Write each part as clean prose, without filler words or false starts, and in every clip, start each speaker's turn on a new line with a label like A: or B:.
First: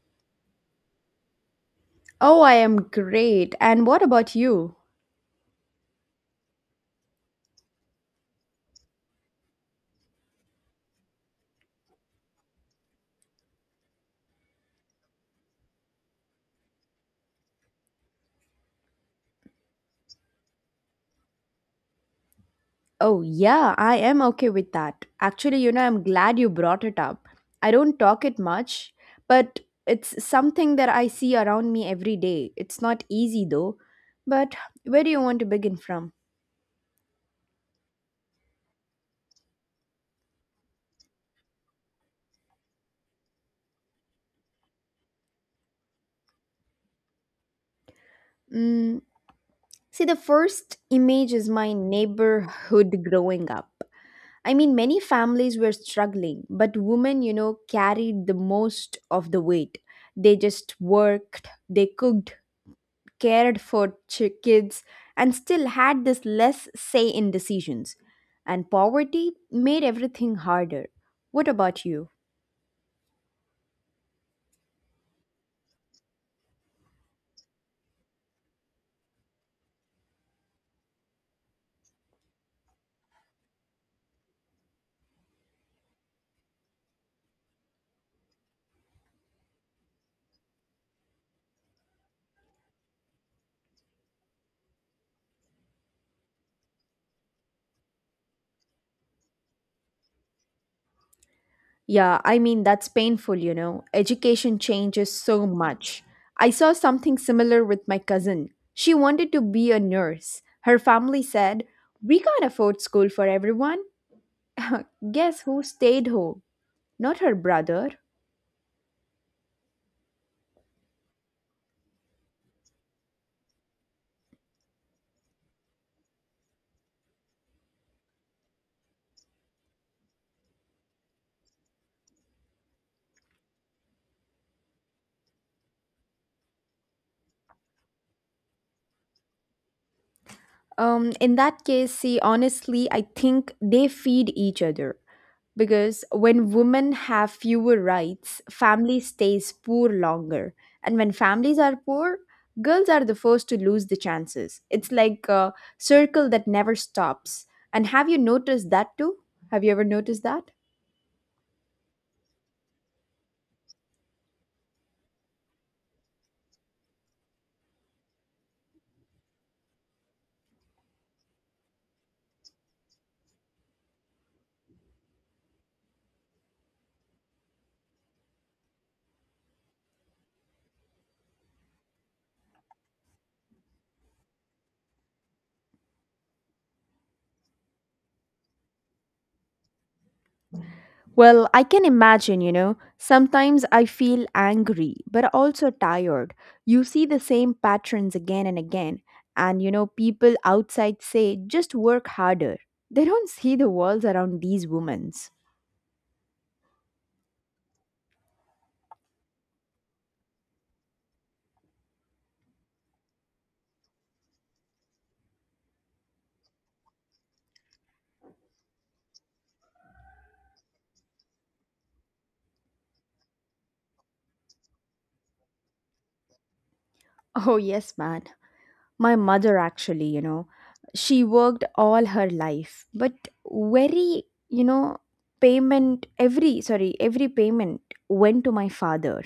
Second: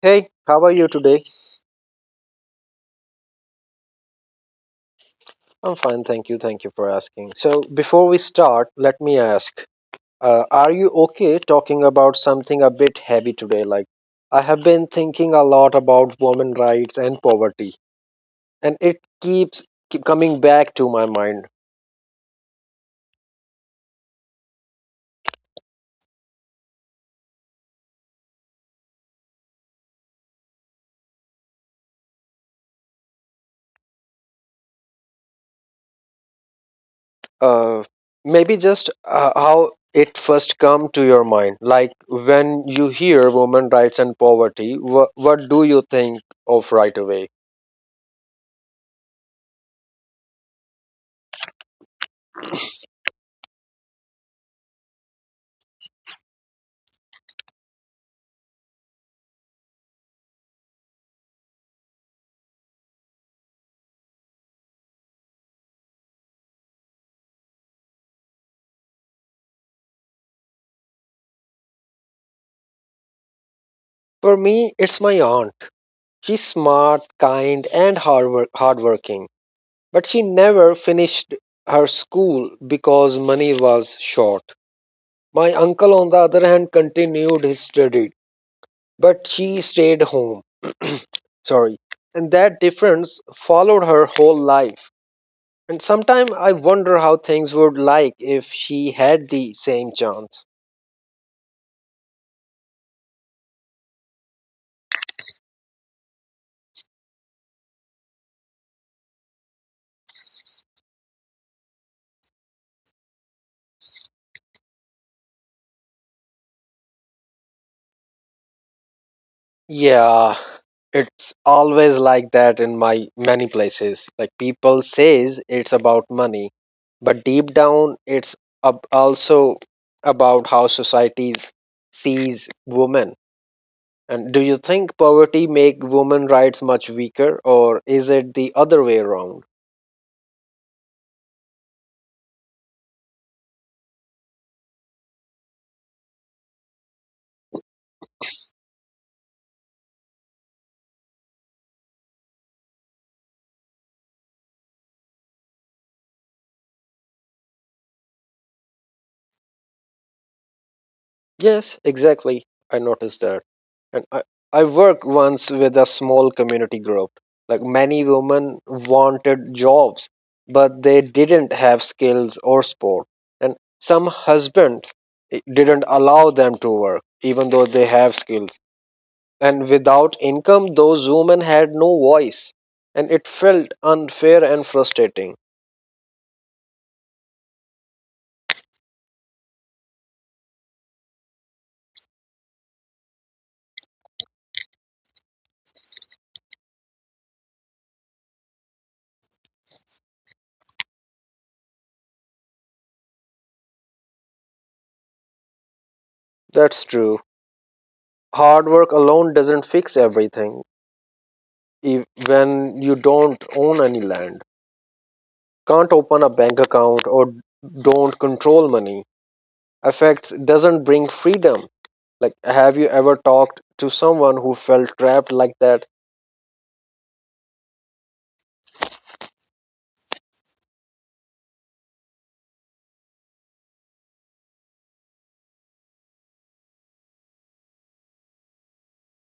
A: Hey, how are you today?
B: Oh, I am great. And what about you?
A: I'm fine, thank you. Thank you for asking. So, before we start, let me ask are you okay talking about something a bit heavy today? Like, I have been thinking a lot about women rights and poverty, and it keeps keep coming back to my mind.
B: Oh, yeah, I am okay with that. Actually, you know, I'm glad you brought it up. I don't talk it much, but it's something that I see around me every day. It's not easy though. But where do you want to begin from?
A: Uh, Maybe just how it first come to your mind. Like, when you hear women rights and poverty, what do you think of right away?
B: Mm, See, the first image is my neighborhood growing up. I mean, many families were struggling, but women, you know, carried the most of the weight. They just worked, they cooked cared for kids and still had this less say in decisions. And poverty made everything harder. What about you?
A: For me, it's my aunt. She's smart, kind, and hardworking, but she never finished her school because money was short. My uncle, on the other hand, continued his study, but she stayed home. Sorry. And that difference followed her whole life. And sometimes I wonder how things would like if she had the same chance.
B: Yeah, I mean, that's painful, you know. Education changes so much. I saw something similar with my cousin. She wanted to be a nurse. Her family said, we can't afford school for everyone. Guess who stayed home? Not her brother.
A: Yeah, it's always like that in my many places. Like people says it's about money, but deep down it's also about how societies sees women. And do you think poverty make women rights much weaker or is it the other way around?
B: In that case, see, honestly, I think they feed each other, because when women have fewer rights, family stays poor longer. And when families are poor, girls are the first to lose the chances. It's like a circle that never stops. And have you noticed that too? Have you ever noticed that?
A: Yes, exactly. I noticed that. And I worked once with a small community group. Like many women wanted jobs, but they didn't have skills or sport. And some husbands didn't allow them to work, even though they have skills. And without income, those women had no voice. And it felt unfair and frustrating.
B: Well, I can imagine, you know. Sometimes I feel angry, but also tired. You see the same patterns again and again. And, you know, people outside say, just work harder. They don't see the walls around these women.
A: That's true. Hard work alone doesn't fix everything, e- when you don't own any land. Can't open a bank account or don't control money. Effects doesn't bring freedom. Like, have you ever talked to someone who felt trapped like that?
B: Oh, yes, man. My mother, actually, you know, she worked all her life, but very, you know, payment, every payment went to my father.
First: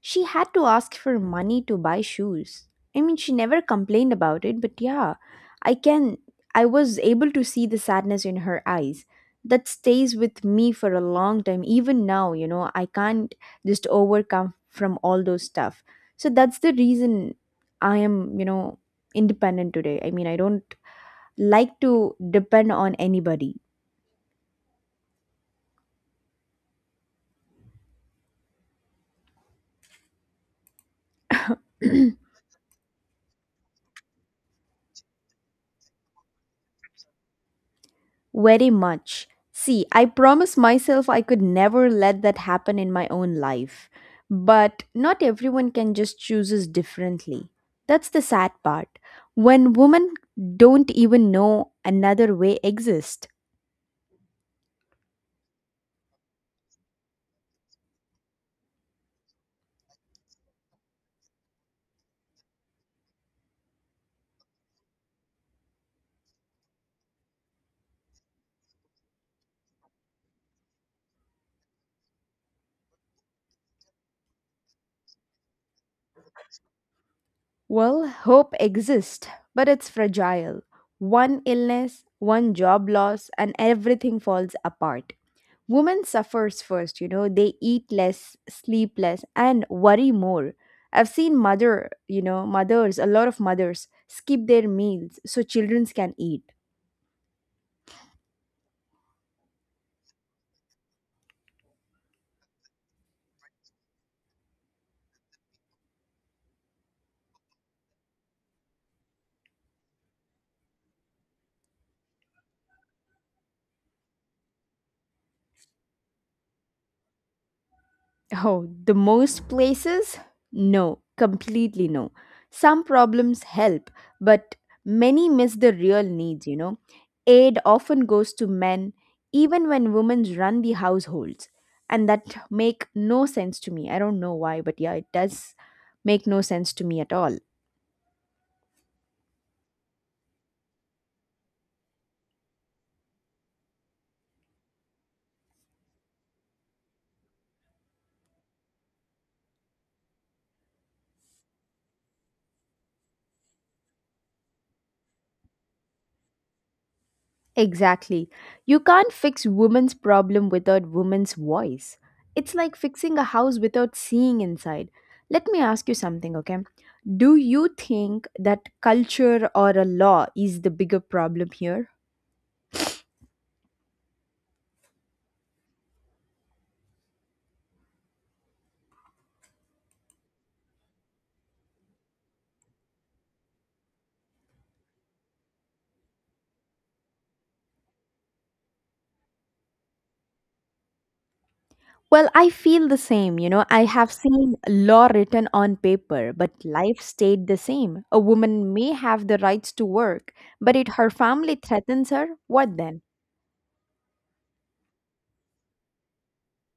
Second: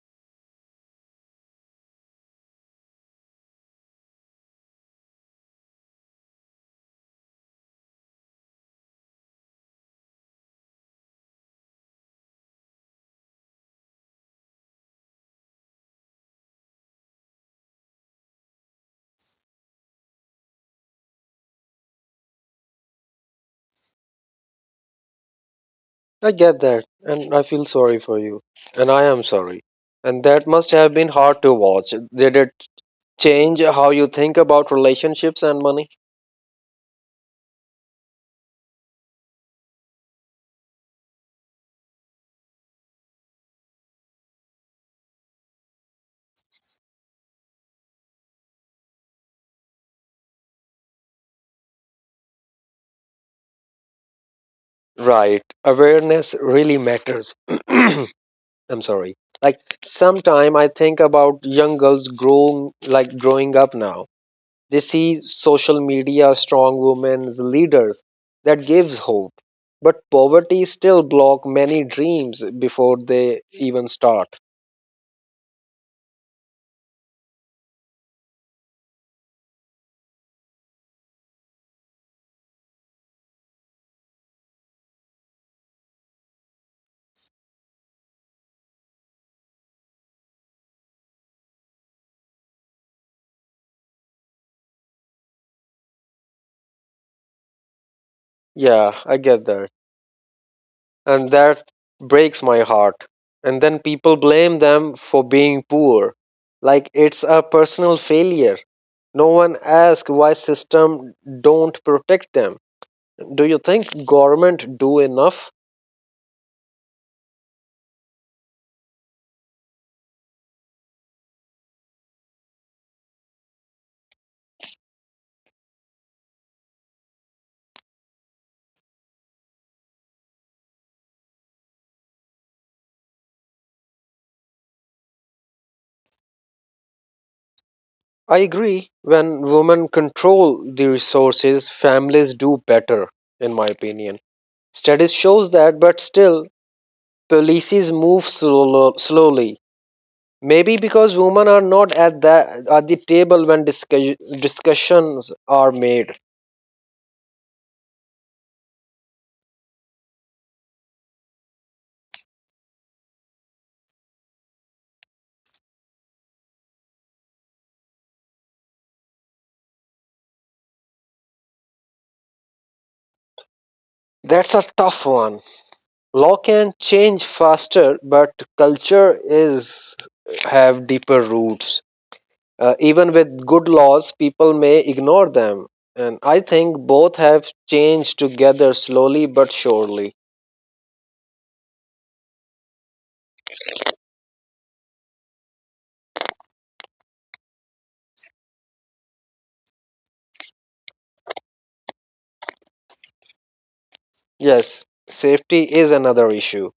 B: She had to ask for money to buy shoes. I mean, she never complained about it, but yeah, I can, I was able to see the sadness in her eyes. That stays with me for a long time. Even now, you know, I can't just overcome from all those stuff. So that's the reason I am, you know, independent today. I mean, I don't like to depend on anybody
A: I get that, and I feel sorry for you, and I am sorry. And that must have been hard to watch. Did it change how you think about relationships and money?
B: very much. See, I promised myself I could never let that happen in my own life. But not everyone can just chooses differently. That's the sad part. When women don't even know another way exists.
A: Right. Awareness really matters. I'm sorry. Like sometime I think about young girls growing up now. They see social media, strong women, leaders that gives hope. But poverty still block many dreams before they even start.
B: Well, hope exists, but it's fragile. One illness, one job loss, and everything falls apart. Women suffers first, you know, they eat less, sleep less and worry more. I've seen mothers, a lot of mothers skip their meals so children can eat.
A: Yeah, I get that. And that breaks my heart. And then people blame them for being poor. Like it's a personal failure. No one asks why system don't protect them. Do you think government do enough?
B: Oh, the most places? No, completely no. Some problems help, but many miss the real needs, you know. Aid often goes to men, even when women run the households. And that make no sense to me. I don't know why, but yeah, it does make no sense to me at all.
A: I agree. When women control the resources, families do better, in my opinion. Studies shows that, but still, policies move slowly. Maybe because women are not at the table when discussions are made.
B: Exactly. You can't fix women's problem without women's voice. It's like fixing a house without seeing inside. Let me ask you something, okay? Do you think that culture or a law is the bigger problem here?
A: That's a tough one. Law can change faster, but culture is have deeper roots. Even with good laws, people may ignore them. And I think both have changed together slowly but surely.
B: Well, I feel the same. You know, I have seen law written on paper, but life stayed the same. A woman may have the rights to work, but if her family threatens her, what then?
A: Yes, safety is another issue.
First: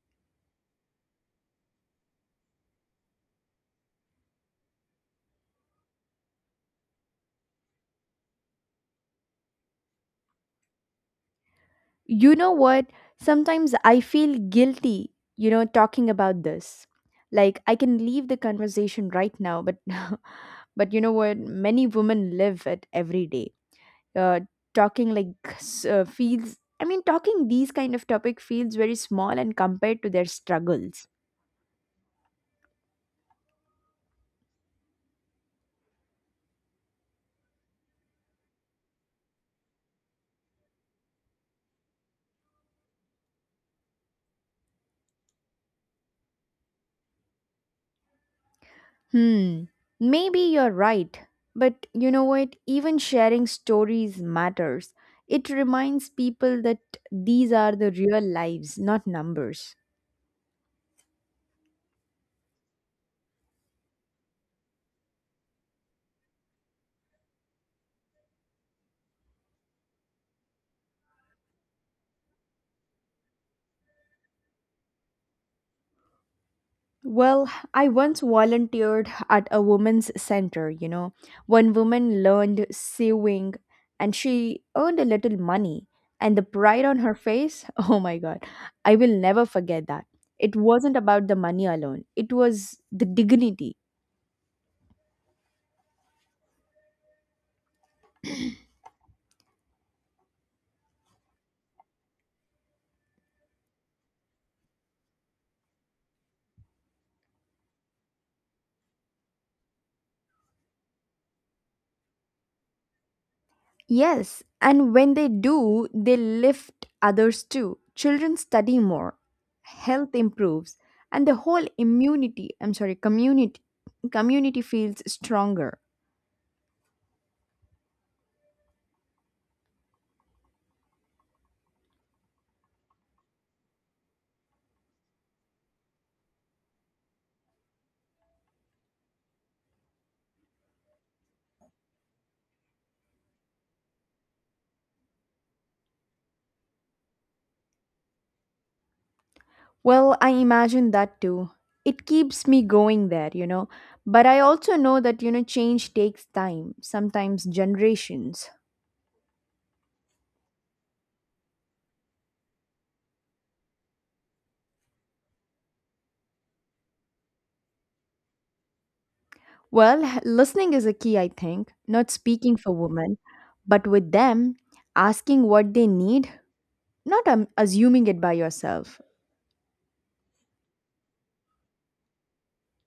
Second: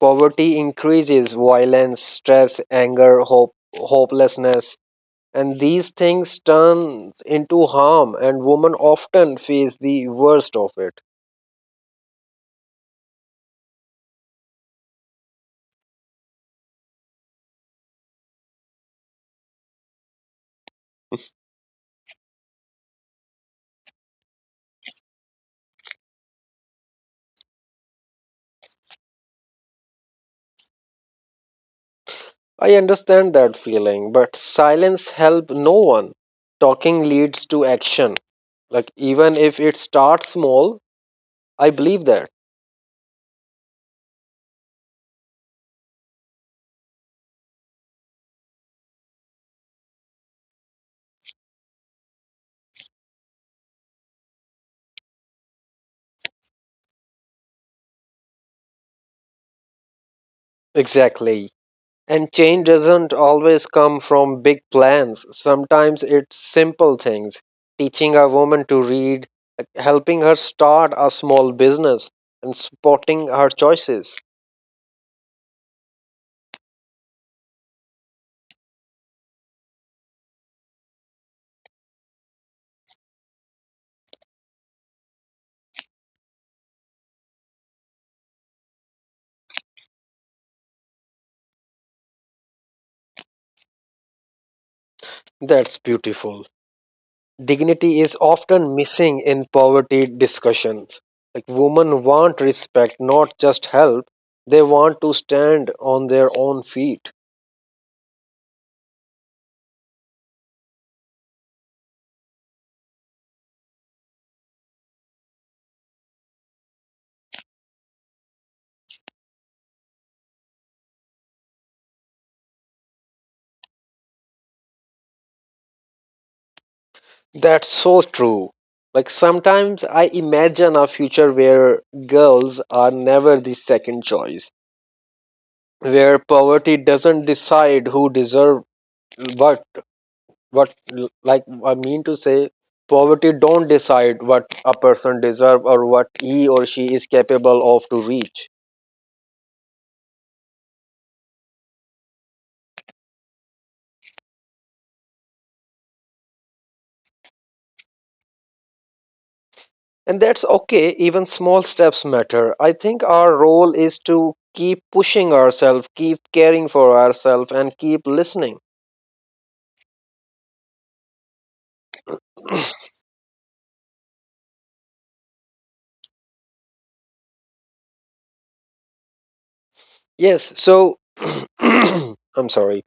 A: Poverty increases violence, stress, anger, hopelessness, and these things turn into harm, and women often face the worst of it.
B: You know what? Sometimes I feel guilty, you know, talking about this. Like I can leave the conversation right now, but but you know what? Many women live it every day. Uh, Talking like feels. I mean, talking these kind of topic feels very small and compared to their struggles.
A: I understand that feeling, but silence helps no one. Talking leads to action. Like, even if it starts small, I believe that.
B: Hmm, Maybe you're right. But you know what? Even sharing stories matters. It reminds people that these are the real lives, not numbers.
A: Exactly. And change doesn't always come from big plans. Sometimes it's simple things. Teaching a woman to read, like helping her start a small business, and supporting her choices.
B: Well, I once volunteered at a women's center, you know. One woman learned sewing and she earned a little money. And the pride on her face, oh my god, I will never forget that. It wasn't about the money alone, it was the dignity.
A: That's beautiful. Dignity is often missing in poverty discussions. Like women want respect, not just help. They want to stand on their own feet.
B: Yes, and when they do, they lift others too. Children study more, health improves, and the whole immunity, I'm sorry, community community feels stronger.
A: That's so true. Like sometimes I imagine a future where girls are never the second choice, where poverty doesn't decide who deserve what what like I mean to say Poverty don't decide what a person deserve or what he or she is capable of to reach.
B: Well, I imagine that too. It keeps me going there, you know. But I also know that, you know, change takes time, sometimes generations.
A: And that's okay, even small steps matter. I think our role is to keep pushing ourselves, keep caring for ourselves and keep listening.
B: Well, listening is a key, I think, not speaking for women, but with them, asking what they need. Not assuming it by yourself.
A: Yes, so I'm sorry.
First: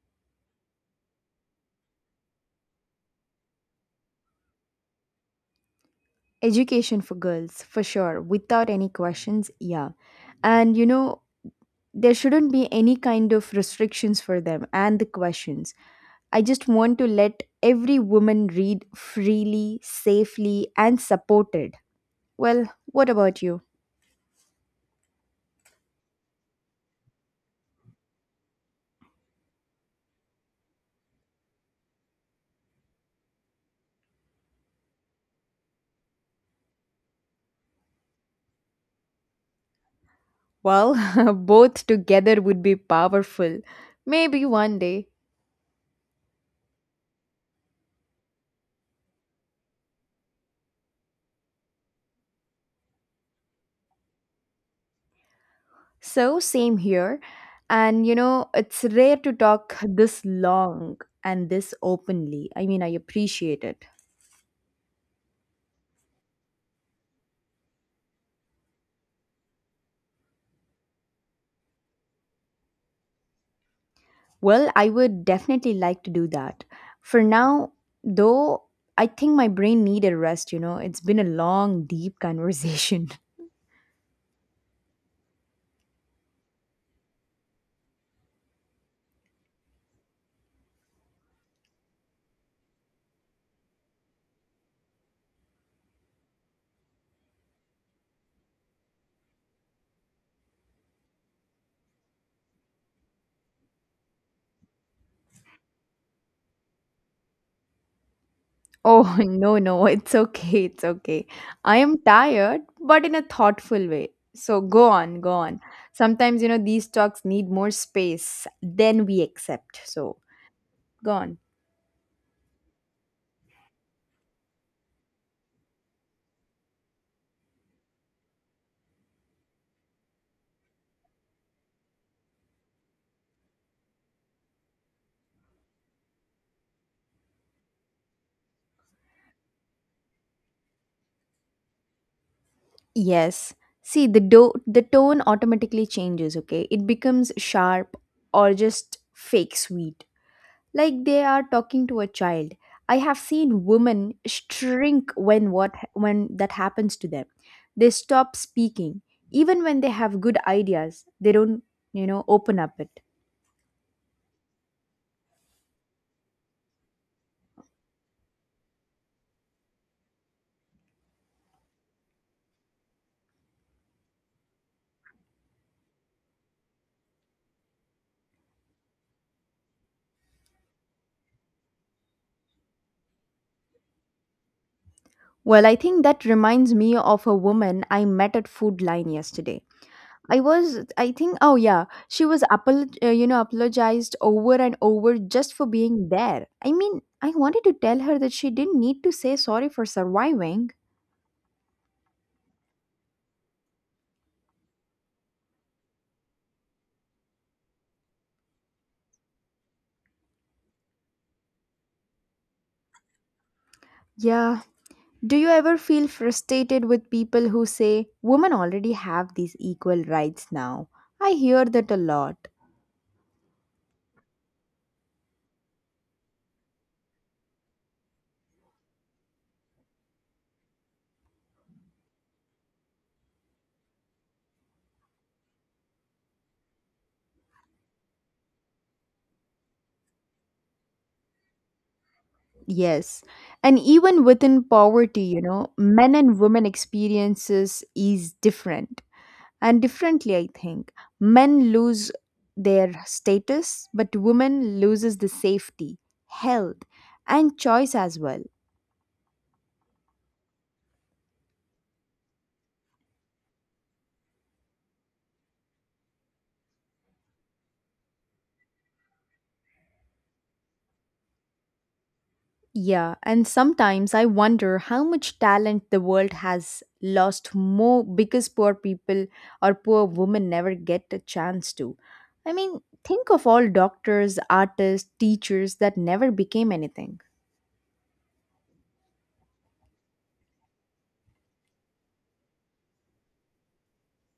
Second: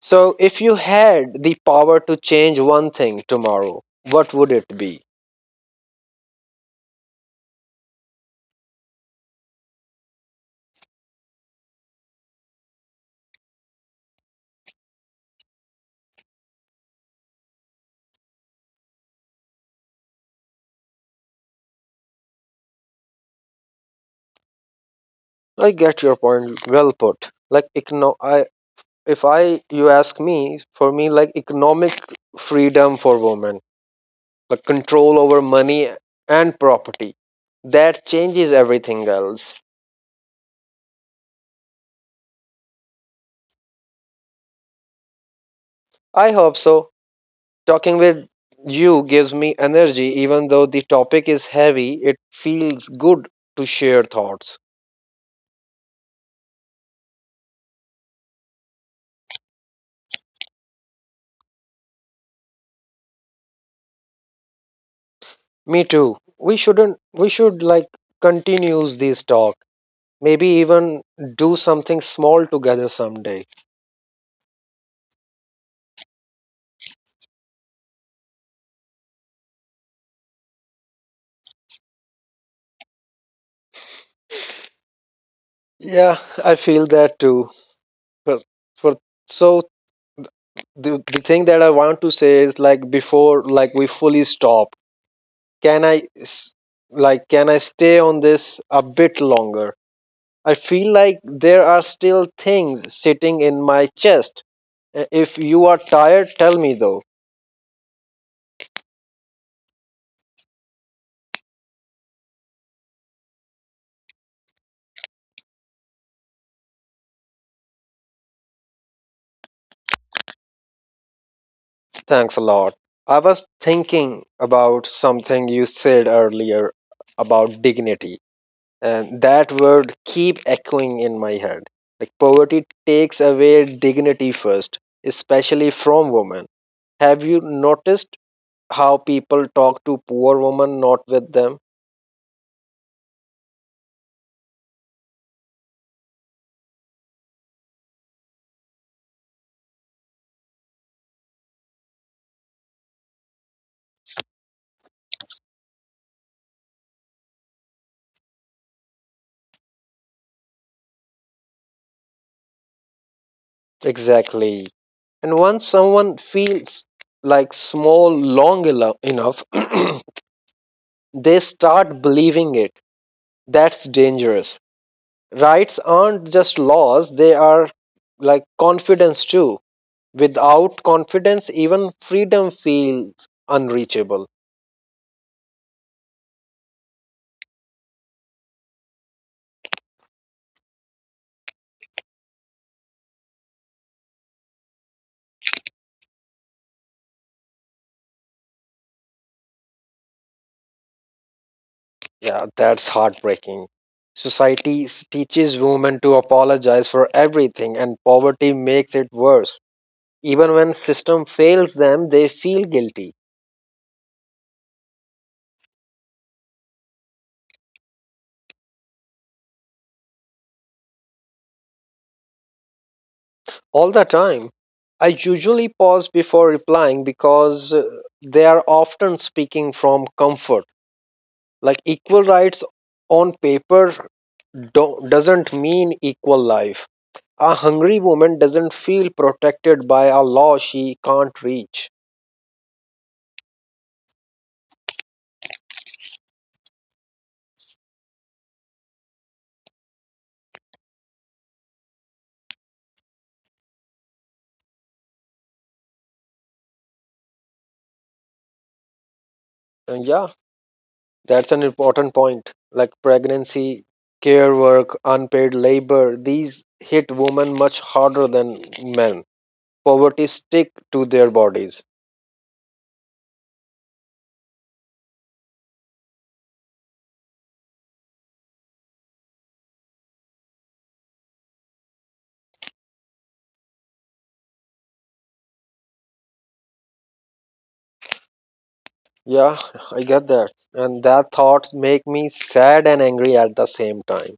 A: So, if you had the power to change one thing tomorrow, what would it be?
B: Education for girls, for sure, without any questions, yeah. And you know, there shouldn't be any kind of restrictions for them and the questions. I just want to let every woman read freely, safely, and supported. Well, what about you?
A: I get your point. Well put. Like, econo- I, if I, you ask me, for me, like economic freedom for women, like control over money and property, that changes everything else.
B: Well, both together would be powerful. Maybe one day.
A: I hope so. Talking with you gives me energy, even though the topic is heavy, it feels good to share thoughts.
B: So, same here. And you know, it's rare to talk this long and this openly. I mean, I appreciate it.
A: Me too. We shouldn't We should like continues this talk. Maybe even do something small together someday.
B: Well, I would definitely like to do that. For now, though, I think my brain needed rest, you know. It's been a long, deep conversation.
A: Yeah, I feel that too. But for so the thing that I want to say is like before like we fully stop. Can I s- can I stay on this a bit longer? I feel like there are still things sitting in my chest. If you are tired, tell me though.
B: Oh, no, no, it's okay, it's okay. I am tired, but in a thoughtful way. So go on, go on. Sometimes, you know, these talks need more space than we accept. So go on.
A: Thanks a lot. I was thinking about something you said earlier about dignity, and that word keep echoing in my head. Like poverty takes away dignity first, especially from women. Have you noticed how people talk to poor women not with them?
B: Yes. See, the tone automatically changes, okay? It becomes sharp or just fake sweet, like they are talking to a child. I have seen women shrink when what when that happens to them. They stop speaking. Even when they have good ideas, they don't, you know, open up it.
A: Exactly. And once someone feels like small enough, they start believing it. That's dangerous. Rights aren't just laws, they are like confidence too. Without confidence, even freedom feels unreachable.
B: Well, I think that reminds me of a woman I met at Food Line yesterday. I was, I think, oh yeah, she was, you know, apologized over and over just for being there. I mean, I wanted to tell her that she didn't need to say sorry for surviving.
A: Yeah, that's heartbreaking. Teaches women to apologize for everything, and poverty makes it worse. Even when system fails them, they feel guilty
B: Yeah, do you ever feel frustrated with people who say women already have these equal rights now? I hear that a lot.
A: all the time. I usually pause before replying because they are often speaking from comfort. Like equal rights on paper doesn't mean equal life. A hungry woman doesn't feel protected by a law she can't reach.
B: Yes. And even within poverty, you know, men and women experiences is different. And differently, I think. Men lose their status, but women loses the safety, health, and choice as well.
A: And yeah, that's an important point. Like pregnancy, care work, unpaid labor, these hit women much harder than men. Poverty stick to their bodies.
B: Yeah, and sometimes I wonder how much talent the world has lost more because poor people or poor women never get a chance to. I mean, think of all doctors, artists, teachers that never became anything.
A: Yeah, I get that. And that thoughts make me sad and angry at the same time.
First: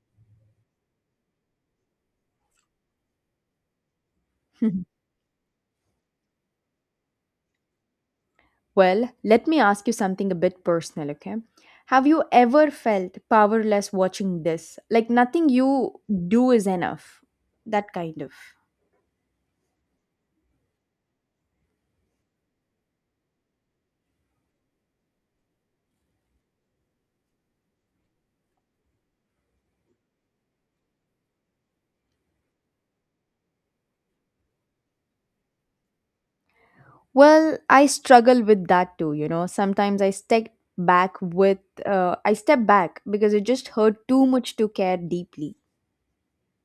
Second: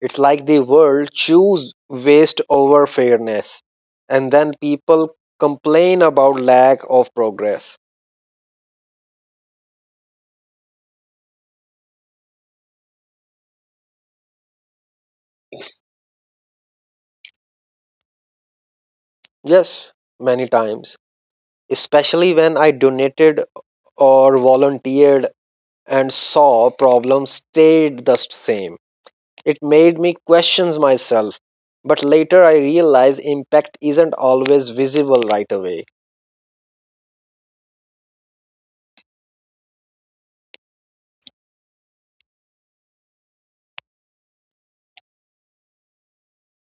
A: It's like the world choose waste over fairness, and then people complain about lack of progress.
B: Well, let me ask you something a bit personal, okay? Have you ever felt powerless watching this? Like nothing you do is enough? That kind of.
A: Yes, many times, especially when I donated or volunteered and saw problems stayed the same. It made me question myself, but later I realized impact isn't always visible right away.
B: Well, I struggle with that too, you know. Sometimes back with I step back because it just hurt too much to care deeply.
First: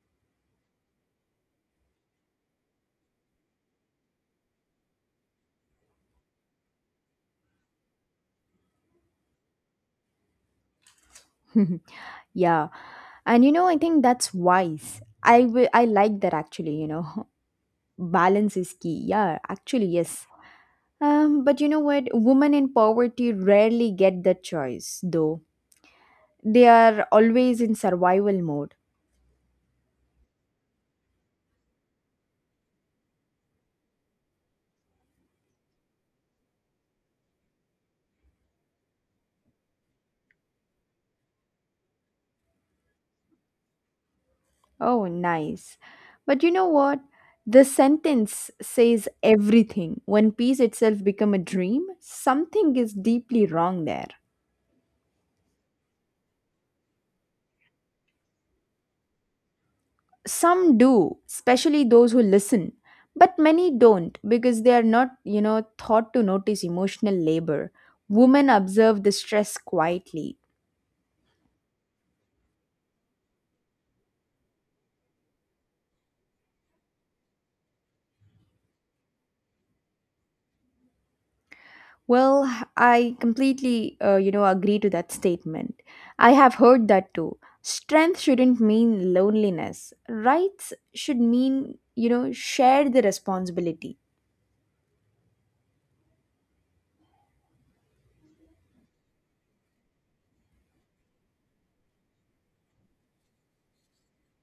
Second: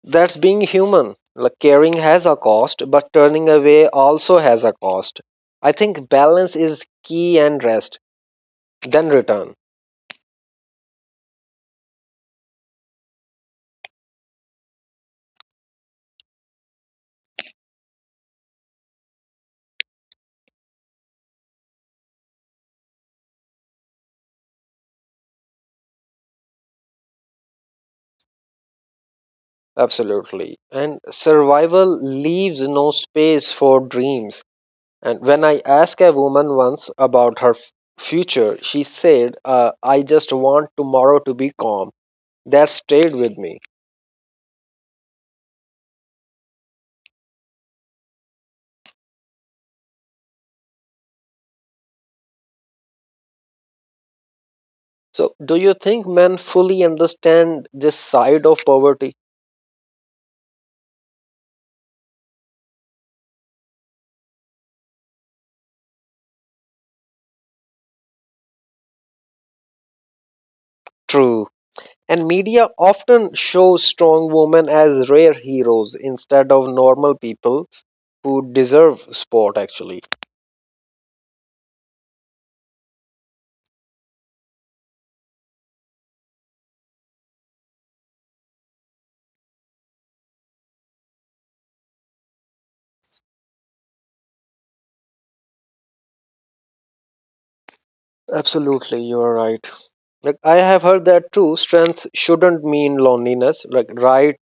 A: That's being human. Like caring has a cost, but turning away also has a cost. I think balance is key and rest, then return.
B: Yeah. And you know, I think that's wise. I like that actually, you know. Balance is key. Yeah, actually, yes. But you know what? Women in poverty rarely get that choice, though. They are always in survival mode.
A: Absolutely. And survival leaves no space for dreams. And when I asked a woman once about her future, she said, I just want tomorrow to be calm. That stayed with me.
B: Oh, nice. But you know what? The sentence says everything. When peace itself become a dream, something is deeply wrong there.
A: So, do you think men fully understand this side of poverty?
B: Some do, especially those who listen, but many don't because they are not, you know, taught to notice emotional labor. Women observe the stress quietly.
A: True. And media often shows strong women as rare heroes instead of normal people who deserve sport actually.
B: Well, I completely, you know, agree to that statement. I have heard that too. Strength shouldn't mean loneliness. Rights should mean, you know, share the responsibility.
A: Absolutely, you are right. Like I have heard that too, strength shouldn't mean loneliness. Like right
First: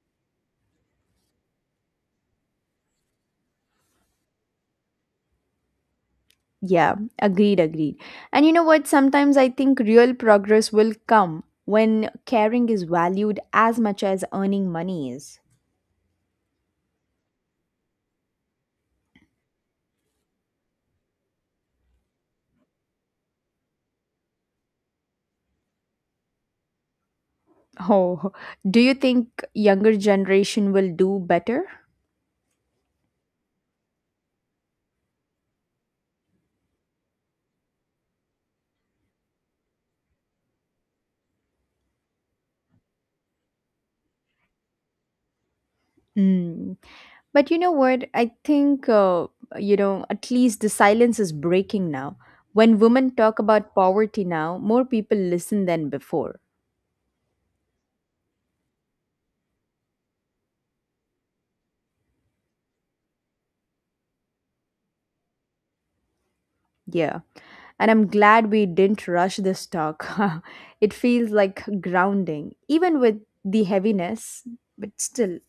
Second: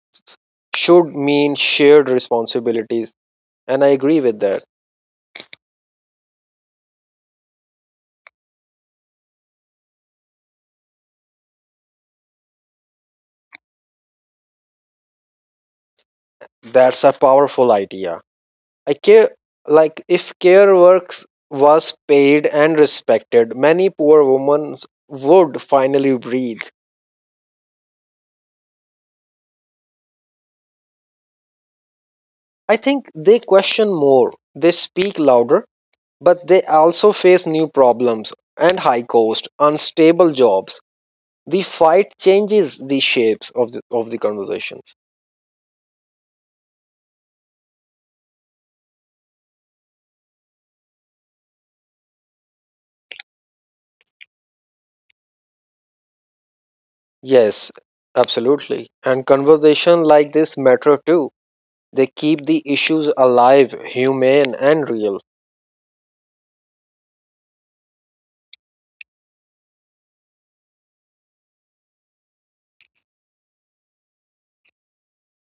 A: should mean shared responsibilities. And I agree with that.
B: Yeah, agreed, agreed. And you know what? Sometimes I think real progress will come when caring is valued as much as earning money is.
A: That's a powerful idea. I care like if care works was paid and respected, many poor women would finally breathe.
B: Oh, do you think younger generation will do better?
A: I think they question more, they speak louder, but they also face new problems and high cost, unstable jobs. The fight changes the shapes of the conversations.
B: Hmm. But you know what? I think, you know, at least the silence is breaking now. When women talk about poverty now, more people listen than before.
A: Yes, absolutely. And conversation like this matter too. They keep the issues alive, humane and real.
B: Yeah. And I'm glad we didn't rush this talk. It feels like grounding, even with the heaviness, but still.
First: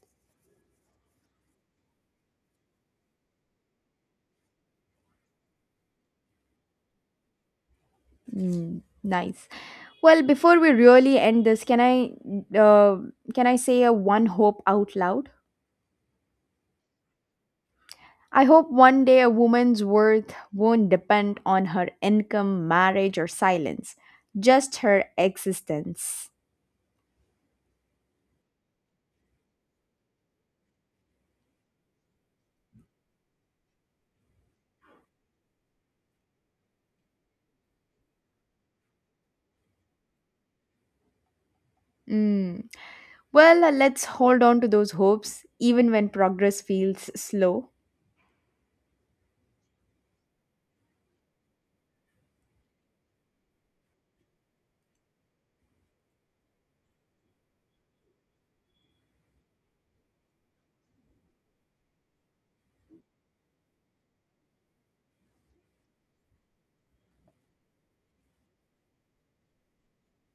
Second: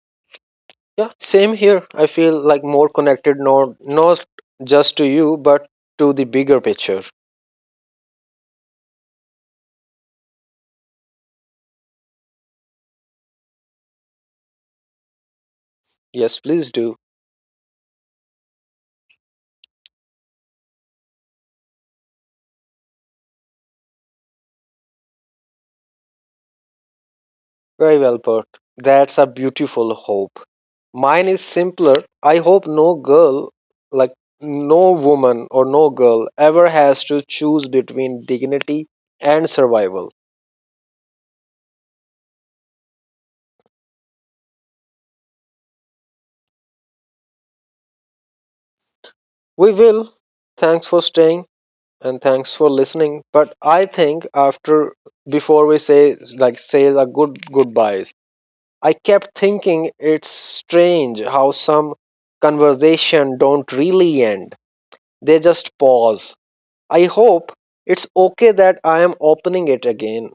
A: Yeah, same here. I feel like more connected not just to you but to the bigger picture.
B: Mm, nice. Well, before we really end this, uh, can I say a one hope out loud?
A: Yes, please do.
B: I hope one day a woman's worth won't depend on her income, marriage, or silence, just her existence.
A: Very well put. That's a beautiful hope. Mine is simpler. I hope no girl, like no woman or no girl, ever has to choose between dignity and survival.
B: Mm. Well, let's hold on to those hopes even when progress feels slow.
A: We will. Thanks for staying and thanks for listening. But I think before we say the good goodbyes, I kept thinking it's strange how some conversation don't really end. They just pause. I hope it's okay that I am opening it again.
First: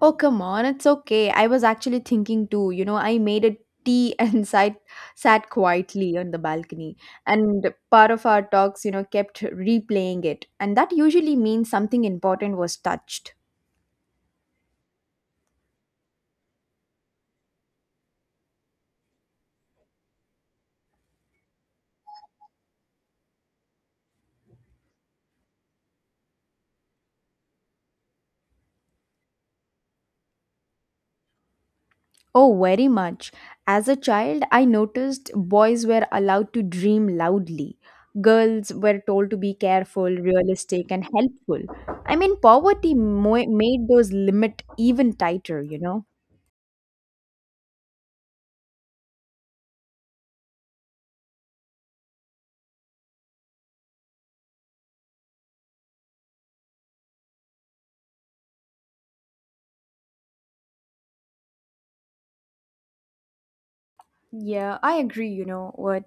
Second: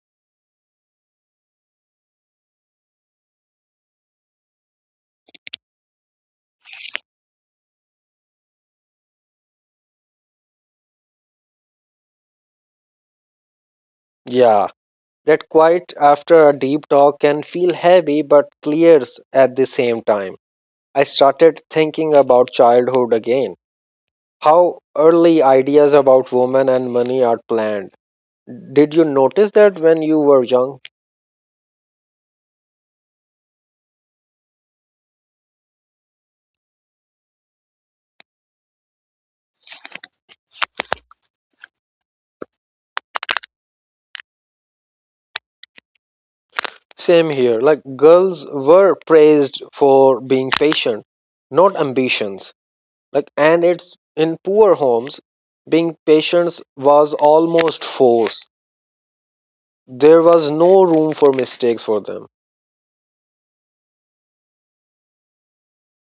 B: Oh, come on, it's okay. I was actually thinking too. You know, I made a tea and sat quietly on the balcony. And part of our talks, you know, kept replaying it. And that usually means something important was touched.
A: Yeah, that quiet after a deep talk can feel heavy but clears at the same time. I started thinking about childhood again. How early ideas about women and money are planned. Did you notice that when you were young?
B: Oh, very much. As a child, I noticed boys were allowed to dream loudly. Girls were told to be careful, realistic, and helpful. I mean, poverty made those limit even tighter, you know?
A: Same here. Like girls were praised for being patient, not ambitions. Like and it's in poor homes being patients was almost forced. There was no room for mistakes for them.
B: Yeah, I agree, you know what?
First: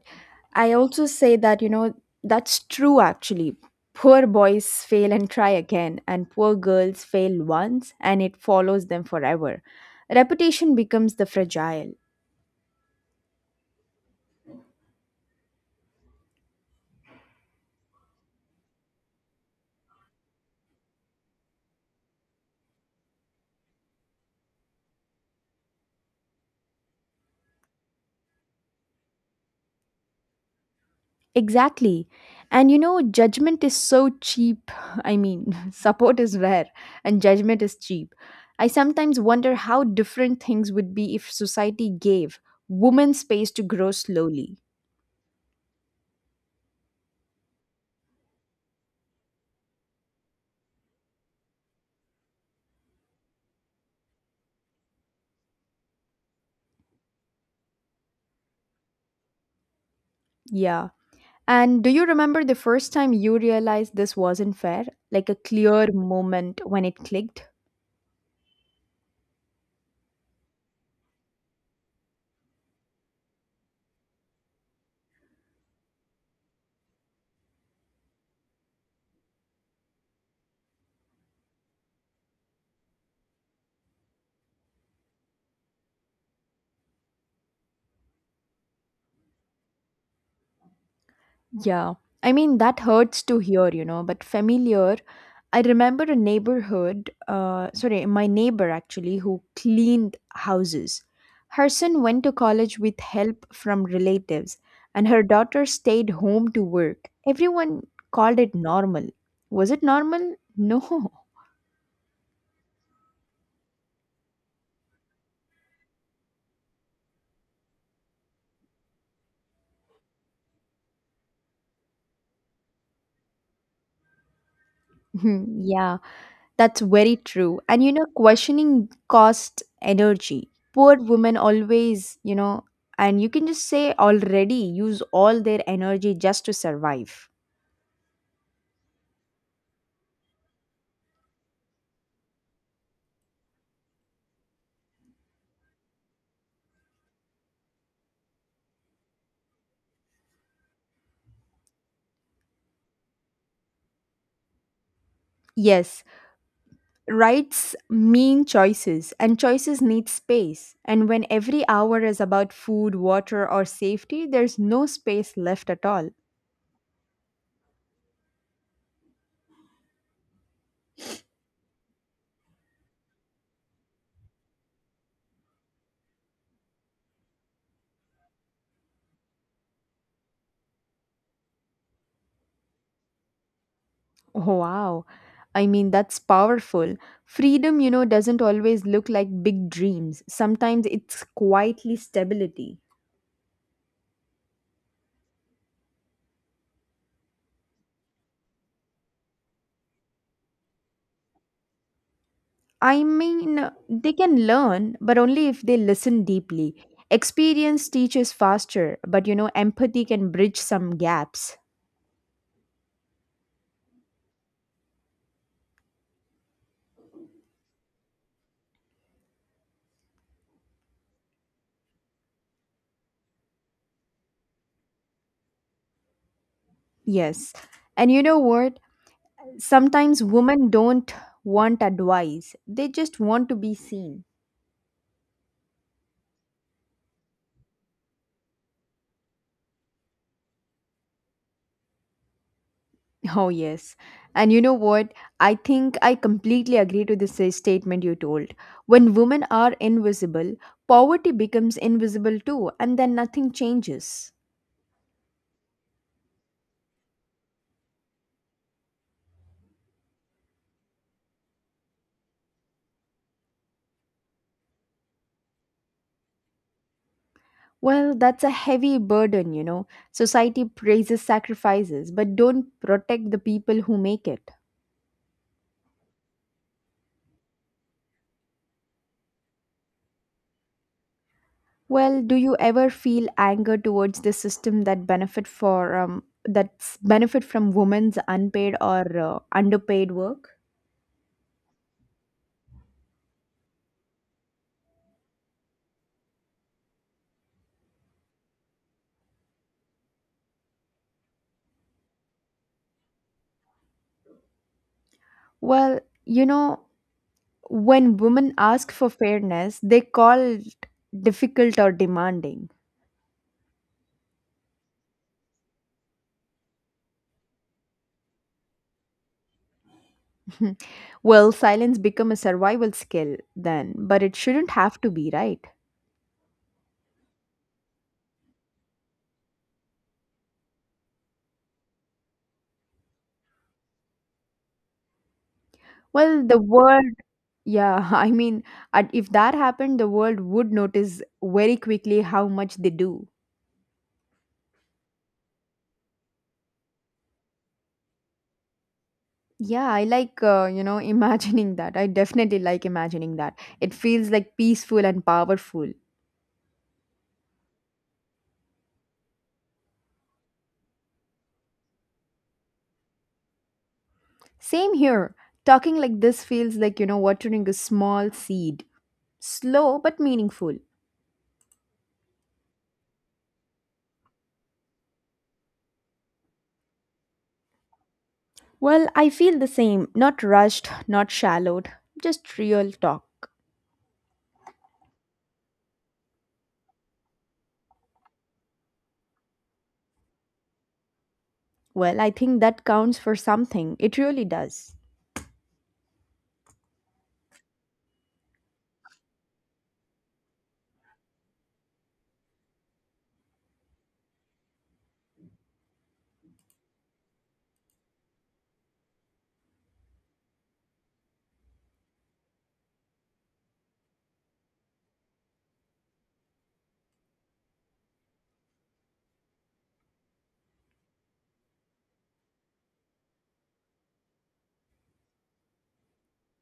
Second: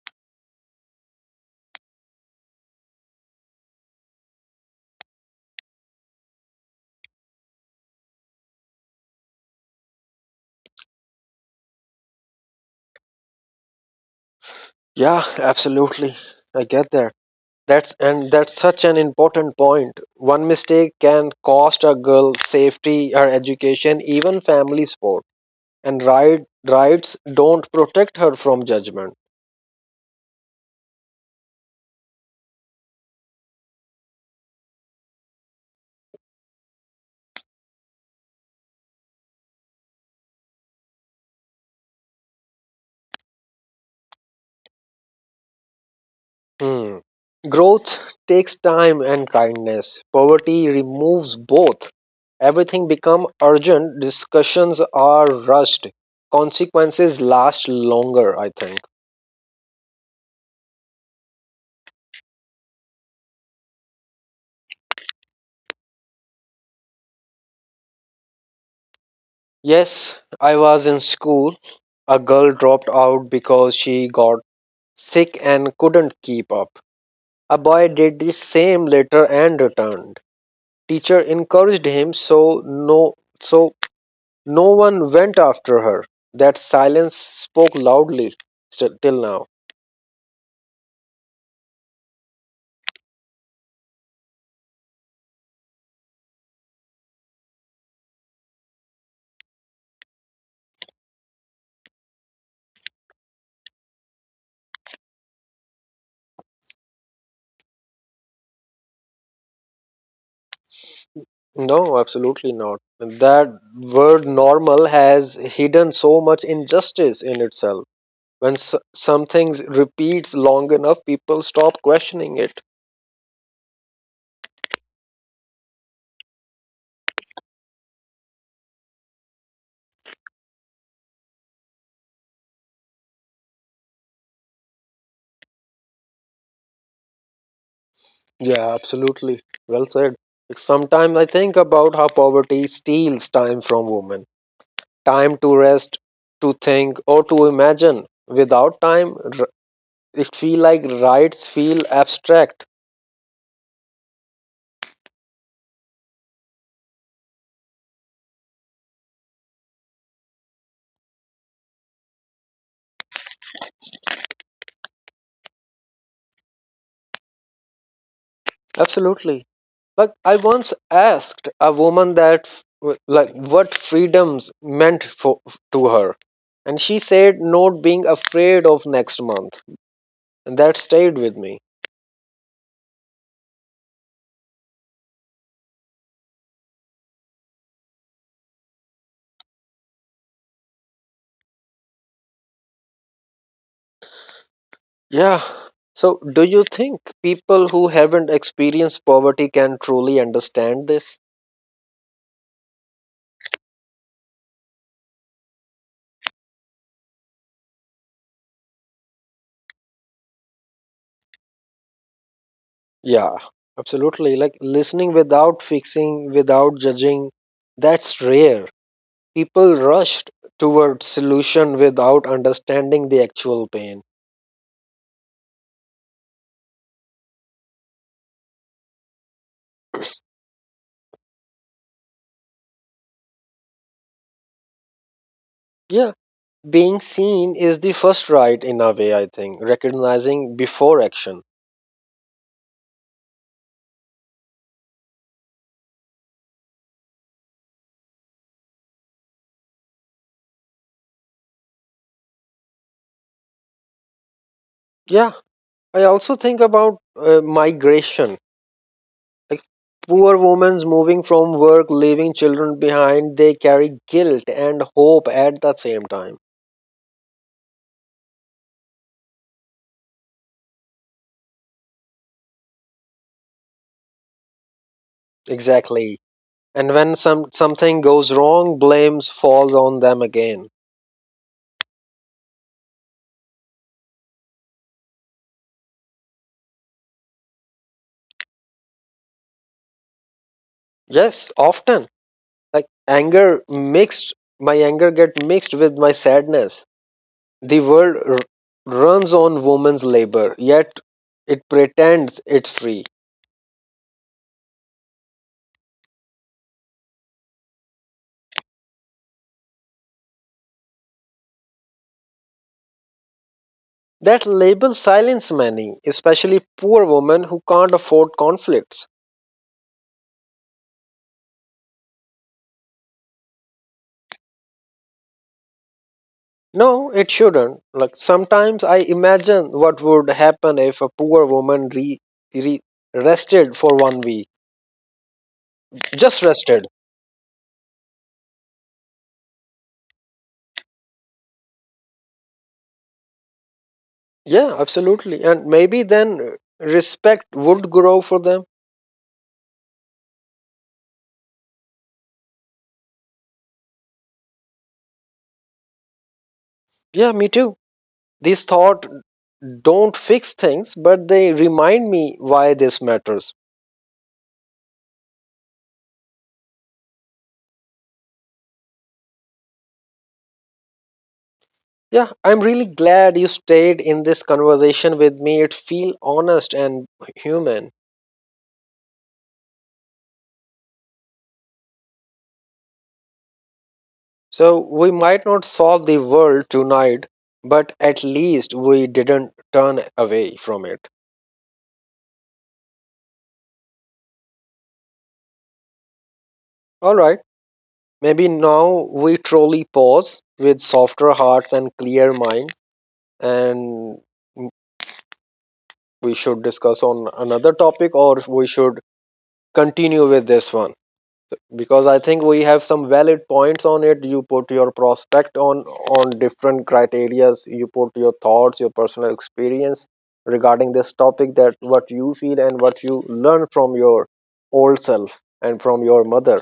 B: I also say that, you know, that's true actually. Poor boys fail and try again, and poor girls fail once and it follows them forever. Reputation becomes the fragile.
A: Yeah, absolutely, I get that. That's such an important point. One mistake can cost a girl safety, her education, even family support. And rights don't protect her from judgment.
B: Exactly. And you know, judgment is so cheap. I mean, support is rare and judgment is cheap. I sometimes wonder how different things would be if society gave women space to grow slowly.
A: Hmm. Growth takes time and kindness. Poverty removes both. Everything become urgent, discussions are rushed, consequences last longer, I think.
B: Yeah. And do you remember the first time you realized this wasn't fair? Like a clear moment when it clicked?
A: Yes, I was in school. A girl dropped out because she got sick and couldn't keep up. A boy did the same later and returned. Teacher encouraged him so no one went after her. That silence spoke loudly till now.
B: Yeah. I mean, that hurts to hear, you know, but familiar. I remember a my neighbor actually, who cleaned houses. Her son went to college with help from relatives, and her daughter stayed home to work. Everyone called it normal. Was it normal? No.
A: No, absolutely not. That word normal has hidden so much injustice in itself. When something repeats long enough, people stop questioning it.
B: Yeah. That's very true. And you know, questioning costs energy. Poor women always, you know, and you can just say already use all their energy just to survive.
A: Yeah, absolutely. Well said. Sometimes I think about how poverty steals time from women, time to rest, to think, or to imagine. Without time, it feel like rights feel abstract.
B: Yes, rights mean choices, and choices need space. And when every hour is about food, water, or safety, there's no space left at all.
A: Absolutely. Like I once asked a woman that like what freedoms meant for to her, and she said not being afraid of next month, and that stayed with me.
B: Oh, wow. I mean, that's powerful. Freedom, you know, doesn't always look like big dreams. Sometimes it's quietly stability.
A: Yeah. So, do you think people who haven't experienced poverty can truly understand this?
B: I mean, they can learn, but only if they listen deeply. Experience teaches faster, but you know, empathy can bridge some gaps.
A: Yeah, absolutely. Like listening without fixing, without judging, that's rare. People rushed towards solution without understanding the actual pain.
B: Yes. And you know what? Sometimes women don't want advice, they just want to be seen.
A: Yeah, being seen is the first right in a way, I think, recognizing before action.
B: Oh, yes. And you know what? I think I completely agree to this statement you told. When women are invisible, poverty becomes invisible too, and then nothing changes.
A: Yeah, I also think about migration. Like poor women moving from work, leaving children behind, they carry guilt and hope at the same time.
B: Well, that's a heavy burden, you know. Society praises sacrifices, but don't protect the people who make it.
A: Exactly. And when something goes wrong, blames falls on them again.
B: Well, do you ever feel anger towards the system that's benefit from women's unpaid or underpaid work?
A: Yes, often. Like anger mixed, my anger get mixed with my sadness. The world runs on women's labor, yet it pretends it's free.
B: Well, you know, when women ask for fairness, they call it difficult or demanding.
A: That label silences many, especially poor women who can't afford conflicts.
B: Well, silence become a survival skill then, but it shouldn't have to be, right?
A: No, it shouldn't. Like sometimes I imagine what would happen if a poor woman re, re rested for 1 week. Just
B: Well, the
A: rested.
B: world. Yeah, I mean, if that happened, the world would notice very quickly how much they do.
A: Yeah, absolutely. And maybe then respect would grow for them.
B: Yeah, I like, you know, imagining that. I definitely like imagining that. It feels like peaceful and powerful.
A: Yeah, me too. This thought don't fix things, but they remind me why this matters.
B: Same here. Talking like this feels like, you know, watering a small seed. Slow but meaningful.
A: Yeah, I'm really glad you stayed in this conversation with me. It feels honest and human.
B: Well, I feel the same. Not rushed, not shallowed, just real talk.
A: So we might not solve the world tonight, but at least we didn't turn away from it.
B: Well, I think that counts for something. It really does.
A: All right, maybe now we truly pause with softer hearts and clear mind, and we should discuss on another topic, or we should continue with this one. Because I think we have some valid points on it. You put your prospect on different criterias. You put your thoughts, your personal experience regarding this topic, that what you feel and what you learn from your old self and from your mother.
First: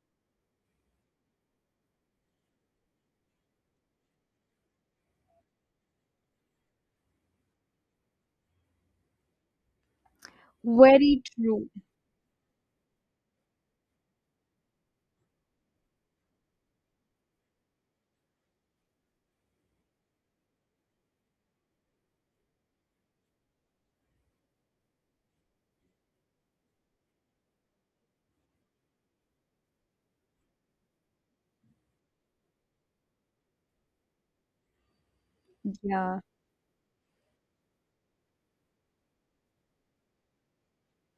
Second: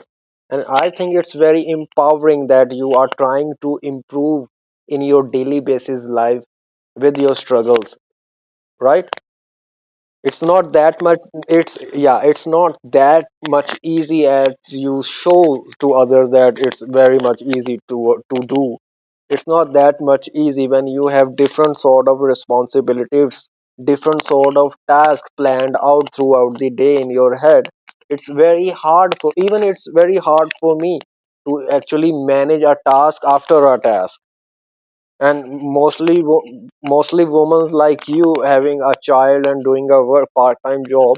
A: And I think it's very empowering that you are trying to improve in your daily basis life with your struggles, right? It's not that much.
B: Very true.
A: It's, yeah, it's not that much easy as you show to others, that it's very much easy to do. It's not that much easy when you have different sort of responsibilities, different sort of tasks planned out throughout the day in your head. It's very hard for, even it's very hard for me to actually manage a task after a task. And
B: Yeah.
A: mostly women like you, having a child and doing a work part-time job,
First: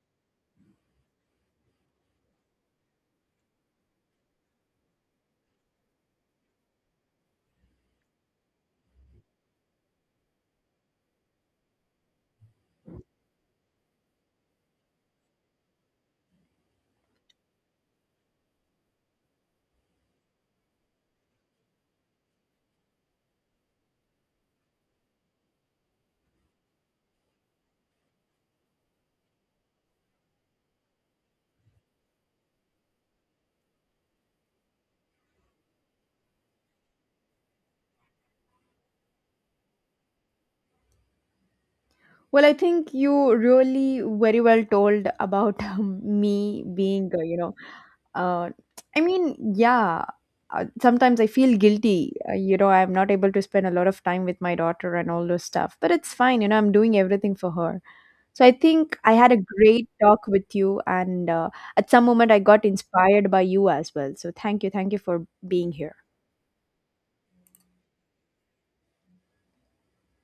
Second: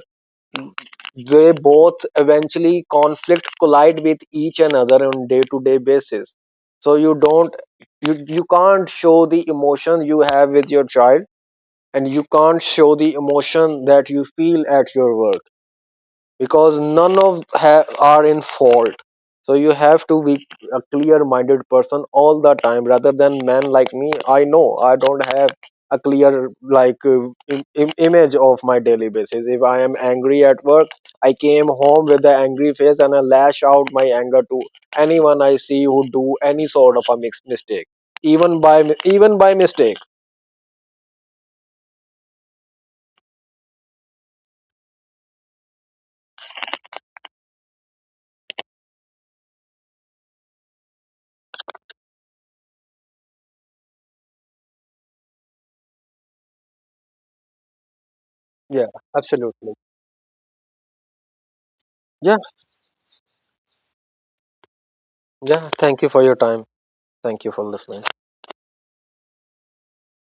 A: they both eventually conflict, collide with each another on day-to-day basis. So you don't, you can't show the emotion you have with your child, and you can't show the emotion that you feel at your work, because none of ha- are in fault. So you have to be a clear minded person all the time, rather than men like me. I know I don't have a clear like image of my daily basis. If I am angry at work, I came home with an angry face and I lash out my anger to anyone I see who do any sort of a mistake, even by even by mistake.
B: Well, I think you really very well told about me being, you know, uh, I mean, yeah, sometimes I feel guilty. You know, I'm not able to spend a lot of time with my daughter and all those stuff, but it's fine. You know, I'm doing everything for her. So I
A: Yeah,
B: think I had a
A: absolutely.
B: great talk with you, and at some moment
A: Yeah.
B: I got inspired by you as well. So thank you. Thank you for
A: Yeah,
B: being here.
A: thank you for your time. Thank you for listening.